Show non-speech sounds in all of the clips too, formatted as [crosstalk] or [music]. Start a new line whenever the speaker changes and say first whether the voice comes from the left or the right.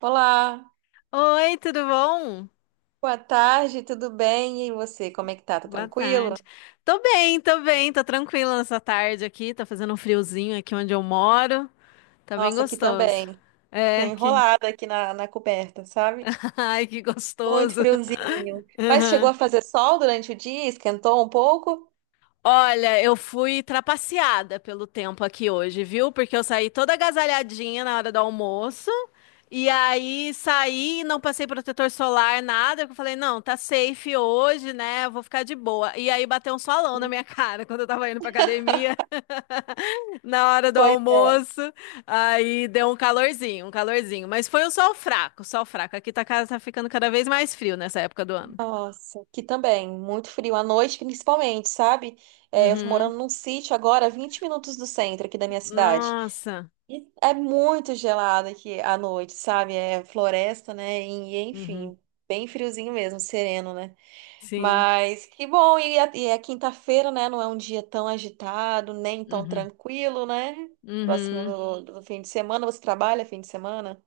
right: Olá,
left: Oi, tudo bom?
right: boa tarde, tudo bem? E você, como é que tá? Tá
left: Boa
right: tranquilo?
left: tarde. Tô bem, tô bem, tô tranquila nessa tarde aqui. Tá fazendo um friozinho aqui onde eu moro. Tá bem
right: Nossa, aqui
left: gostoso.
right: também. Tô
left: É, que.
right: enrolada aqui na coberta, sabe?
left: [laughs] Ai, que
right: Muito
left: gostoso.
right: friozinho.
left: [laughs]
right: Mas chegou
left: Aham.
right: a fazer sol durante o dia? Esquentou um pouco?
left: Olha, eu fui trapaceada pelo tempo aqui hoje, viu? Porque eu saí toda agasalhadinha na hora do almoço. E aí saí, não passei protetor solar, nada. Eu falei, não, tá safe hoje, né? Eu vou ficar de boa. E aí bateu um solão na minha [laughs] cara quando eu tava indo pra academia [laughs] na hora do
right: Pois é.
left: almoço. Aí deu um calorzinho, um calorzinho. Mas foi um sol fraco, sol fraco. Aqui tá, tá ficando cada vez mais frio nessa época do ano.
right: Nossa, aqui também. Muito frio à noite, principalmente, sabe? É, eu tô
left: Uhum.
right: morando num sítio agora, 20 minutos do centro aqui da minha cidade.
left: Nossa.
right: E é muito gelado aqui à noite, sabe? É floresta, né? E,
left: Uhum.
right: enfim, bem friozinho mesmo, sereno, né?
left: Sim.
right: Mas que bom, e é quinta-feira, né? Não é um dia tão agitado, nem tão
left: Uhum.
right: tranquilo, né? Próximo
left: Uhum.
right: do fim de semana, você trabalha fim de semana?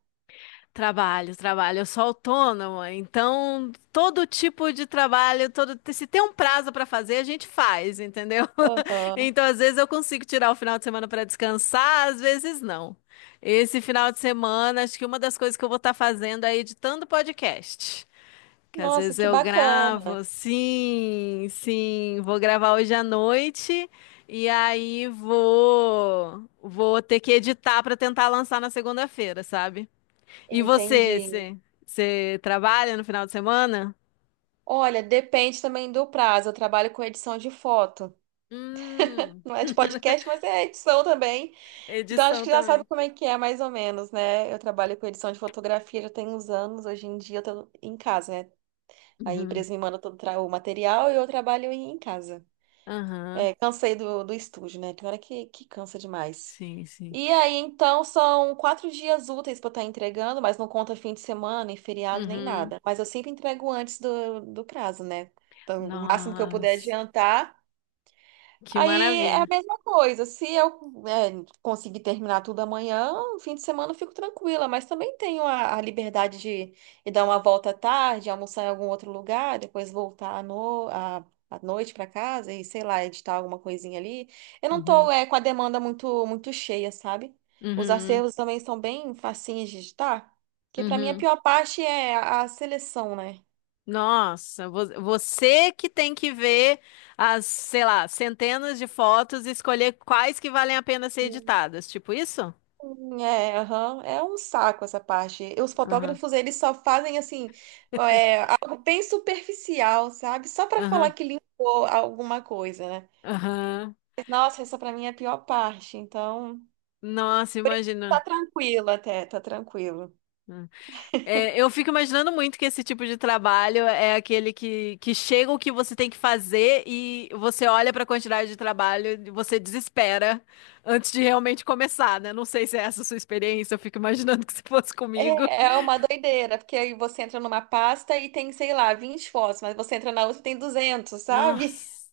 left: Trabalho, trabalho. Eu sou autônoma, então todo tipo de trabalho, todo se tem um prazo para fazer, a gente faz, entendeu? [laughs]
right: Aham.
left: Então às vezes eu consigo tirar o final de semana para descansar, às vezes não. Esse final de semana, acho que uma das coisas que eu vou estar fazendo é editando podcast. Que às
right: Nossa,
left: vezes
right: que
left: eu
right: bacana.
left: gravo, sim, sim, vou gravar hoje à noite. E aí vou ter que editar para tentar lançar na segunda-feira, sabe? E você,
right: Entendi.
left: você trabalha no final de semana?
right: Olha, depende também do prazo. Eu trabalho com edição de foto.
left: Hum.
right: Não é de
left: [laughs]
right: podcast, mas é edição também. Então acho
left: Edição
right: que já sabe
left: também.
right: como é que é, mais ou menos, né? Eu trabalho com edição de fotografia já tem uns anos. Hoje em dia eu tô em casa, né? A
left: Uhum.
right: empresa me manda o material e eu trabalho em casa.
left: Aham.
right: É, cansei do estúdio, né? Tem hora que cansa demais.
left: Sim, sim.
right: E aí, então, são 4 dias úteis para estar entregando, mas não conta fim de semana, nem feriado, nem
left: Uhum.
right: nada. Mas eu sempre entrego antes do prazo, né? Então, o máximo que eu puder
left: Nossa,
right: adiantar.
left: que
right: Aí é a
left: maravilha.
right: mesma coisa. Se eu, é, conseguir terminar tudo amanhã, no fim de semana eu fico tranquila, mas também tenho a liberdade de ir dar uma volta à tarde, almoçar em algum outro lugar, depois voltar à, no, à, à noite para casa e, sei lá, editar alguma coisinha ali. Eu não
left: Uhum.
right: tô, é, com a demanda muito cheia, sabe? Os
left: Uhum.
right: acervos também são bem facinhos de editar, porque para mim a
left: Uhum.
right: pior parte é a seleção, né?
left: Nossa, você que tem que ver as, sei lá, centenas de fotos e escolher quais que valem a pena ser editadas, tipo isso?
right: É, aham. É um saco essa parte. Os
left: Aham,
right: fotógrafos, eles só fazem assim, é, algo bem superficial, sabe? Só pra falar
left: aham,
right: que limpou alguma coisa, né?
left: aham.
right: Nossa, essa pra mim é a pior parte. Então,
left: Nossa,
right: por enquanto
left: imagina.
right: tá tranquilo até, tá tranquilo.
left: É, eu fico imaginando muito que esse tipo de trabalho é aquele que chega o que você tem que fazer e você olha para a quantidade de trabalho e você desespera antes de realmente começar, né? Não sei se é essa a sua experiência, eu fico imaginando que se fosse comigo.
right: É, é uma doideira, porque aí você entra numa pasta e tem, sei lá, 20 fotos, mas você entra na outra e tem 200, sabe?
left: Nossa.
right: [laughs]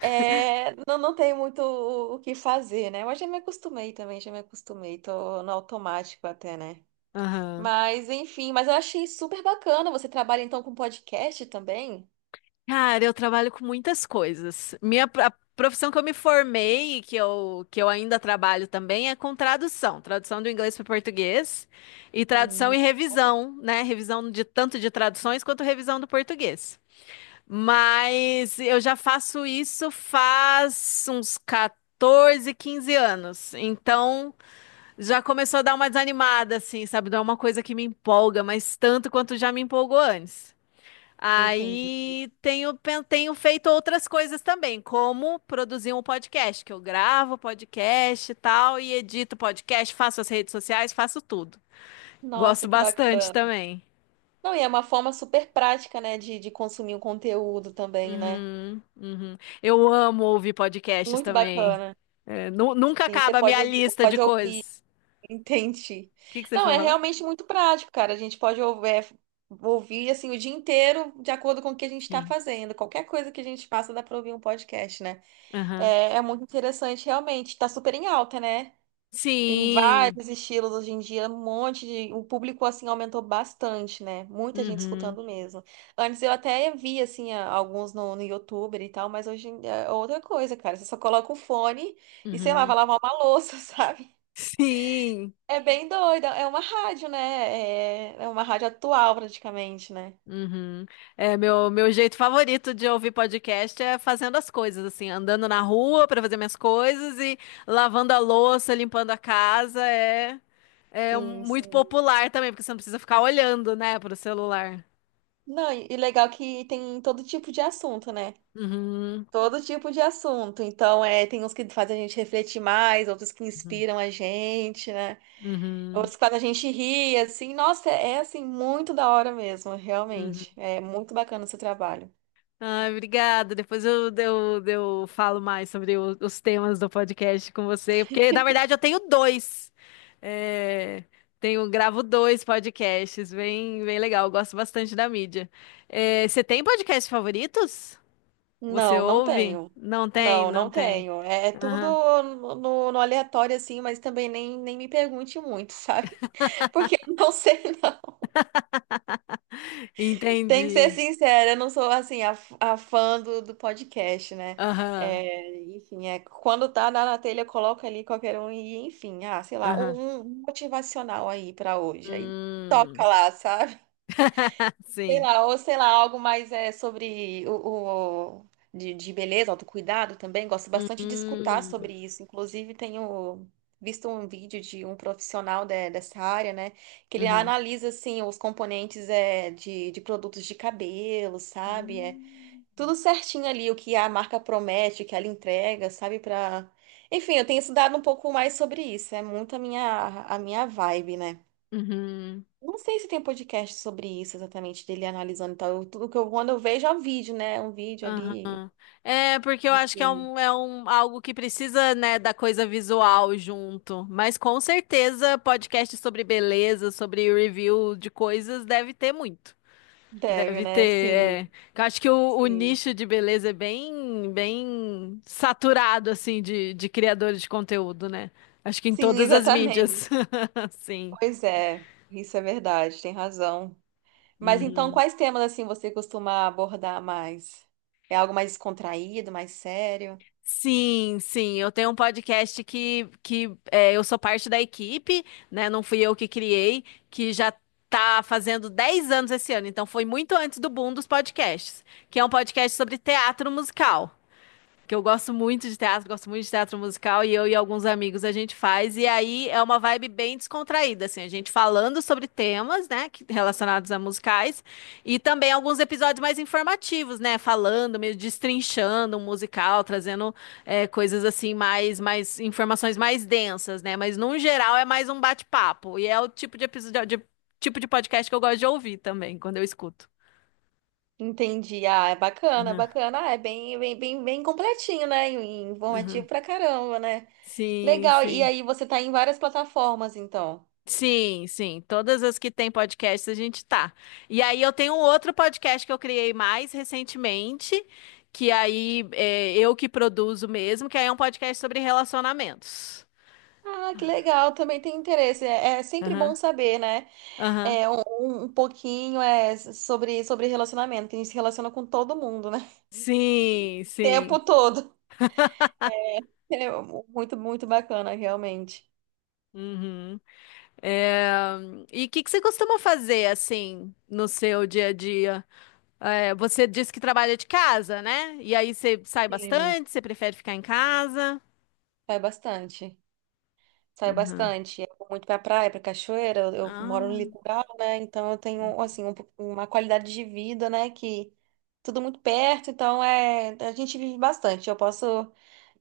right: É, não, não tem muito o que fazer, né? Mas já me acostumei também, já me acostumei. Tô no automático até, né?
left: Aham.
right: Mas, enfim, mas eu achei super bacana. Você trabalha então com podcast também?
left: Cara, eu trabalho com muitas coisas. Minha a profissão que eu me formei e que eu ainda trabalho também é com tradução, tradução do inglês para o português e tradução
right: Hum,
left: e revisão, né? Revisão de tanto de traduções quanto revisão do português. Mas eu já faço isso faz uns 14, 15 anos. Então já começou a dar uma desanimada, assim, sabe? Não é uma coisa que me empolga, mas tanto quanto já me empolgou antes.
right: Entendi.
left: Aí tenho, tenho feito outras coisas também, como produzir um podcast, que eu gravo podcast e tal, e edito podcast, faço as redes sociais, faço tudo.
right: Nossa,
left: Gosto
right: que
left: bastante
right: bacana.
left: também.
right: Não, e é uma forma super prática, né, de consumir o conteúdo também, né?
left: Uhum, uhum. Eu amo ouvir podcasts
right: Muito
left: também.
right: bacana.
left: É, nunca
right: Sim, você
left: acaba a
right: pode,
left: minha lista de
right: pode ouvir,
left: coisas.
right: [laughs] entendi.
left: O que que você
right: Não,
left: foi
right: é
left: falar?
right: realmente muito prático, cara. A gente pode ouvir, ouvir assim o dia inteiro de acordo com o que a gente está
left: Sim.
right: fazendo. Qualquer coisa que a gente passa dá para ouvir um podcast, né?
left: Aham.
right: É, é muito interessante, realmente. Tá super em alta, né? Tem
left: Sim.
right: vários estilos hoje em dia, um monte de. O público, assim, aumentou bastante, né? Muita gente
left: Uhum,
right: escutando mesmo. Antes eu até vi, assim, alguns no YouTube e tal, mas hoje em dia é outra coisa, cara. Você só coloca o fone e, sei lá,
left: uhum.
right: vai lavar uma louça, [laughs] sabe?
left: Sim.
right: É bem doida. É uma rádio, né? É, é uma rádio atual, praticamente, né?
left: Uhum. É, meu jeito favorito de ouvir podcast é fazendo as coisas, assim, andando na rua para fazer minhas coisas e lavando a louça, limpando a casa. É, é
right: Sim,
left: muito
right: sim.
left: popular também, porque você não precisa ficar olhando, né, pro celular.
right: Não, e legal que tem todo tipo de assunto, né?
left: Uhum.
right: Todo tipo de assunto. Então, é, tem uns que fazem a gente refletir mais, outros que
left: Uhum.
right: inspiram a gente, né?
left: Uhum.
right: Outros quando a gente ri, assim, nossa, é, é, assim, muito da hora mesmo,
left: Uhum.
right: realmente. É muito bacana o seu trabalho.
left: Ai, obrigada. Depois eu falo mais sobre os temas do podcast com você, porque na verdade eu tenho dois. É, tenho, gravo dois podcasts, bem, bem legal. Eu gosto bastante da mídia. É, você tem podcasts favoritos? Você
right: Não, não
left: ouve?
right: tenho.
left: Não tem,
right: Não,
left: não
right: não
left: tem.
right: tenho. É, é tudo
left: Aham.
right: no aleatório, assim, mas também nem, nem me pergunte muito, sabe? [laughs] Porque eu não sei, [laughs] não. Tem que ser
left: Entendi.
right: sincera, eu não sou, assim, a, a fã do podcast, né?
left: Aham,
right: É, enfim, é, quando tá na telha, eu coloco ali qualquer um e, enfim, ah, sei lá,
left: aham.
right: um motivacional aí pra hoje. Aí toca
left: Hum.
right: lá, sabe?
left: [laughs]
right: Sei
left: Sim.
right: lá, ou sei lá, algo mais é, sobre de beleza, autocuidado também. Gosto bastante de escutar
left: Hum.
right: sobre isso. Inclusive, tenho visto um vídeo de um profissional dessa área, né? Que ele
left: Uhum.
right: analisa, assim, os componentes é, de produtos de cabelo, sabe? É
left: Hum.
right: tudo certinho ali, o que a marca promete, o que ela entrega, sabe? Pra... Enfim, eu tenho estudado um pouco mais sobre isso. É muito a minha vibe, né?
left: Uhum.
right: Não sei se tem podcast sobre isso exatamente, dele analisando e tal. Tudo que eu, quando eu vejo é um vídeo, né? Um vídeo ali.
left: Aham. É, porque eu acho que é
right: Enfim.
left: um, é um algo que precisa, né, da coisa visual junto. Mas com certeza, podcast sobre beleza, sobre review de coisas, deve ter muito.
right: Deve,
left: Deve ter,
right: né? Sim,
left: é. Eu acho que o
right: sim.
left: nicho de beleza é bem, bem saturado, assim, de criadores de conteúdo, né? Acho que em
right: Sim,
left: todas as mídias.
right: exatamente.
left: [laughs] Sim.
right: Pois é, isso é verdade, tem razão. Mas então,
left: Uhum.
right: quais temas assim você costuma abordar mais? É algo mais descontraído, mais sério?
left: Sim, sim, eu tenho um podcast que é, eu sou parte da equipe, né? Não fui eu que criei, que já tá fazendo 10 anos esse ano, então foi muito antes do boom dos podcasts, que é um podcast sobre teatro musical que eu gosto muito de teatro, gosto muito de teatro musical e eu e alguns amigos a gente faz e aí é uma vibe bem descontraída assim, a gente falando sobre temas, né, que- relacionados a musicais e também alguns episódios mais informativos, né, falando, meio destrinchando um musical, trazendo é, coisas assim mais informações mais densas, né, mas num geral é mais um bate-papo e é o tipo de tipo de podcast que eu gosto de ouvir também quando eu escuto.
right: Entendi. Ah, é bacana,
left: Uhum,
right: bacana. Ah, é bem, bem, bem, bem completinho, né? E informativo
left: uhum.
right: pra caramba, né?
left: Sim,
right: Legal. E
left: sim.
right: aí você tá em várias plataformas, então.
left: Sim, sim. Todas as que tem podcast a gente tá. E aí eu tenho um outro podcast que eu criei mais recentemente, que aí é eu que produzo mesmo, que aí é um podcast sobre relacionamentos.
right: Ah, que legal, também tem interesse. É, é sempre bom
left: Aham,
right: saber, né?
left: aham.
right: É, um, um pouquinho é sobre, sobre relacionamento, que a gente se relaciona com todo mundo, né? [laughs]
left: Sim,
right: O tempo
left: sim.
right: todo. É muito, muito bacana, realmente.
left: Uhum. É, E o que que você costuma fazer assim no seu dia a dia? É, você, disse que trabalha de casa, né? E aí você sai
right: Sim,
left: bastante, você prefere ficar em casa?
right: é bastante. Saio
left: Uhum.
right: bastante. Eu vou muito pra praia, pra cachoeira. Eu moro no
left: Ah.
right: litoral, né? Então eu tenho, assim, uma qualidade de vida, né? Que tudo muito perto. Então é, a gente vive bastante. Eu posso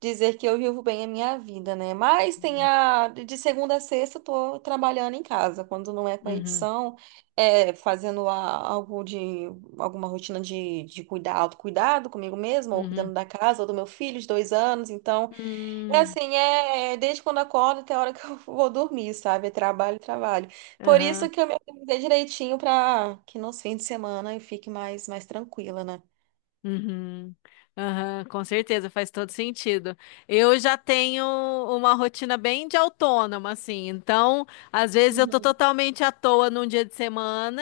right: dizer que eu vivo bem a minha vida, né? Mas tem
left: Uhum.
right: a, de segunda a sexta eu tô trabalhando em casa. Quando não é com a
left: Uhum.
right: edição, é algo de, alguma rotina de cuidar, autocuidado comigo mesma, ou
left: Uhum.
right: cuidando da casa, ou do meu filho de 2 anos. Então. É
left: Hum,
right: assim, é é, desde quando acordo até a hora que eu [laughs] vou dormir, sabe? É trabalho, trabalho. Por
left: aham.
right: isso que eu me organizei direitinho para que nos fins de semana eu fique mais, mais tranquila, né?
left: Uhum. Aham, com certeza, faz todo sentido. Eu já tenho uma rotina bem de autônoma, assim, então às vezes eu tô
right: Uhum,
left: totalmente à toa num dia de semana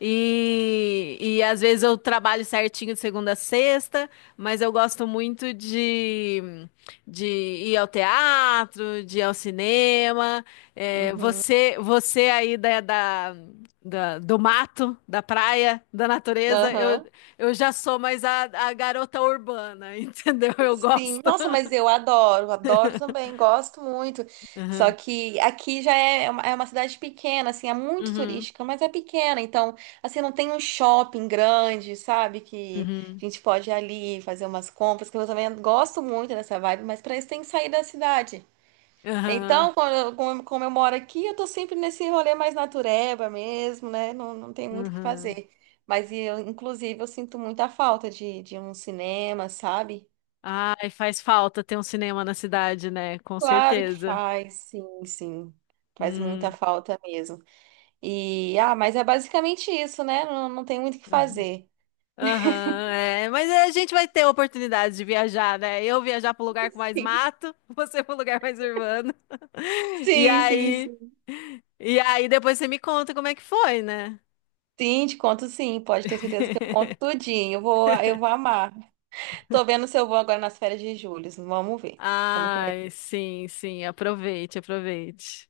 left: e às vezes eu trabalho certinho de segunda a sexta, mas eu gosto muito de ir ao teatro, de ir ao cinema. É,
right: uhum.
left: você aí do mato, da praia, da natureza.
right: Aham.
left: Eu já sou mais a garota urbana, [laughs] entendeu? Eu
right: Sim,
left: gosto.
right: nossa, mas eu adoro, adoro também, gosto muito. Só
left: Uhum,
right: que aqui já é uma cidade pequena, assim, é muito
left: uhum,
right: turística, mas é pequena, então, assim, não tem um shopping grande, sabe? Que
left: uhum,
right: a gente pode ir ali fazer umas compras, que eu também gosto muito dessa vibe, mas para isso tem que sair da cidade.
left: uhum,
right: Então, como, como eu moro aqui, eu tô sempre nesse rolê mais natureba mesmo, né? Não, não tem muito o que
left: uhum.
right: fazer. Mas eu, inclusive, eu sinto muita falta de um cinema, sabe?
left: Ai, faz falta ter um cinema na cidade, né? Com
right: Claro que
left: certeza.
right: faz, sim, sim. Faz muita
left: Uhum,
right: falta mesmo. E, ah, mas é basicamente isso, né? Não, não tem muito o que
left: uhum.
right: fazer.
left: Aham, é, mas a gente vai ter oportunidade de viajar, né? Eu viajar para um lugar com mais
right: Sim,
left: mato, [laughs] você para um lugar mais urbano. [laughs] E
right: sim, sim.
left: aí,
right: Sim,
left: e aí, depois você me conta como é que foi, né?
right: sim, te conto sim. Pode ter certeza que eu conto
left: [laughs]
right: tudinho. Eu vou amar. Tô vendo se eu vou agora nas férias de julho. Vamos ver como que vai.
left: Ai, sim, sim, aproveite, aproveite.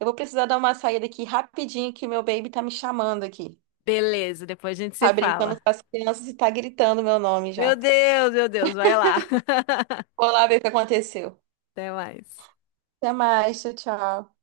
right: Eu vou precisar dar uma saída aqui rapidinho, que meu baby tá me chamando aqui.
left: Beleza, depois a gente se
right: Tá brincando
left: fala.
right: com as crianças e tá gritando meu nome já.
left: Meu Deus, vai lá. [laughs]
right: Vou lá ver o que aconteceu.
left: Até mais.
right: Até mais, tchau, tchau.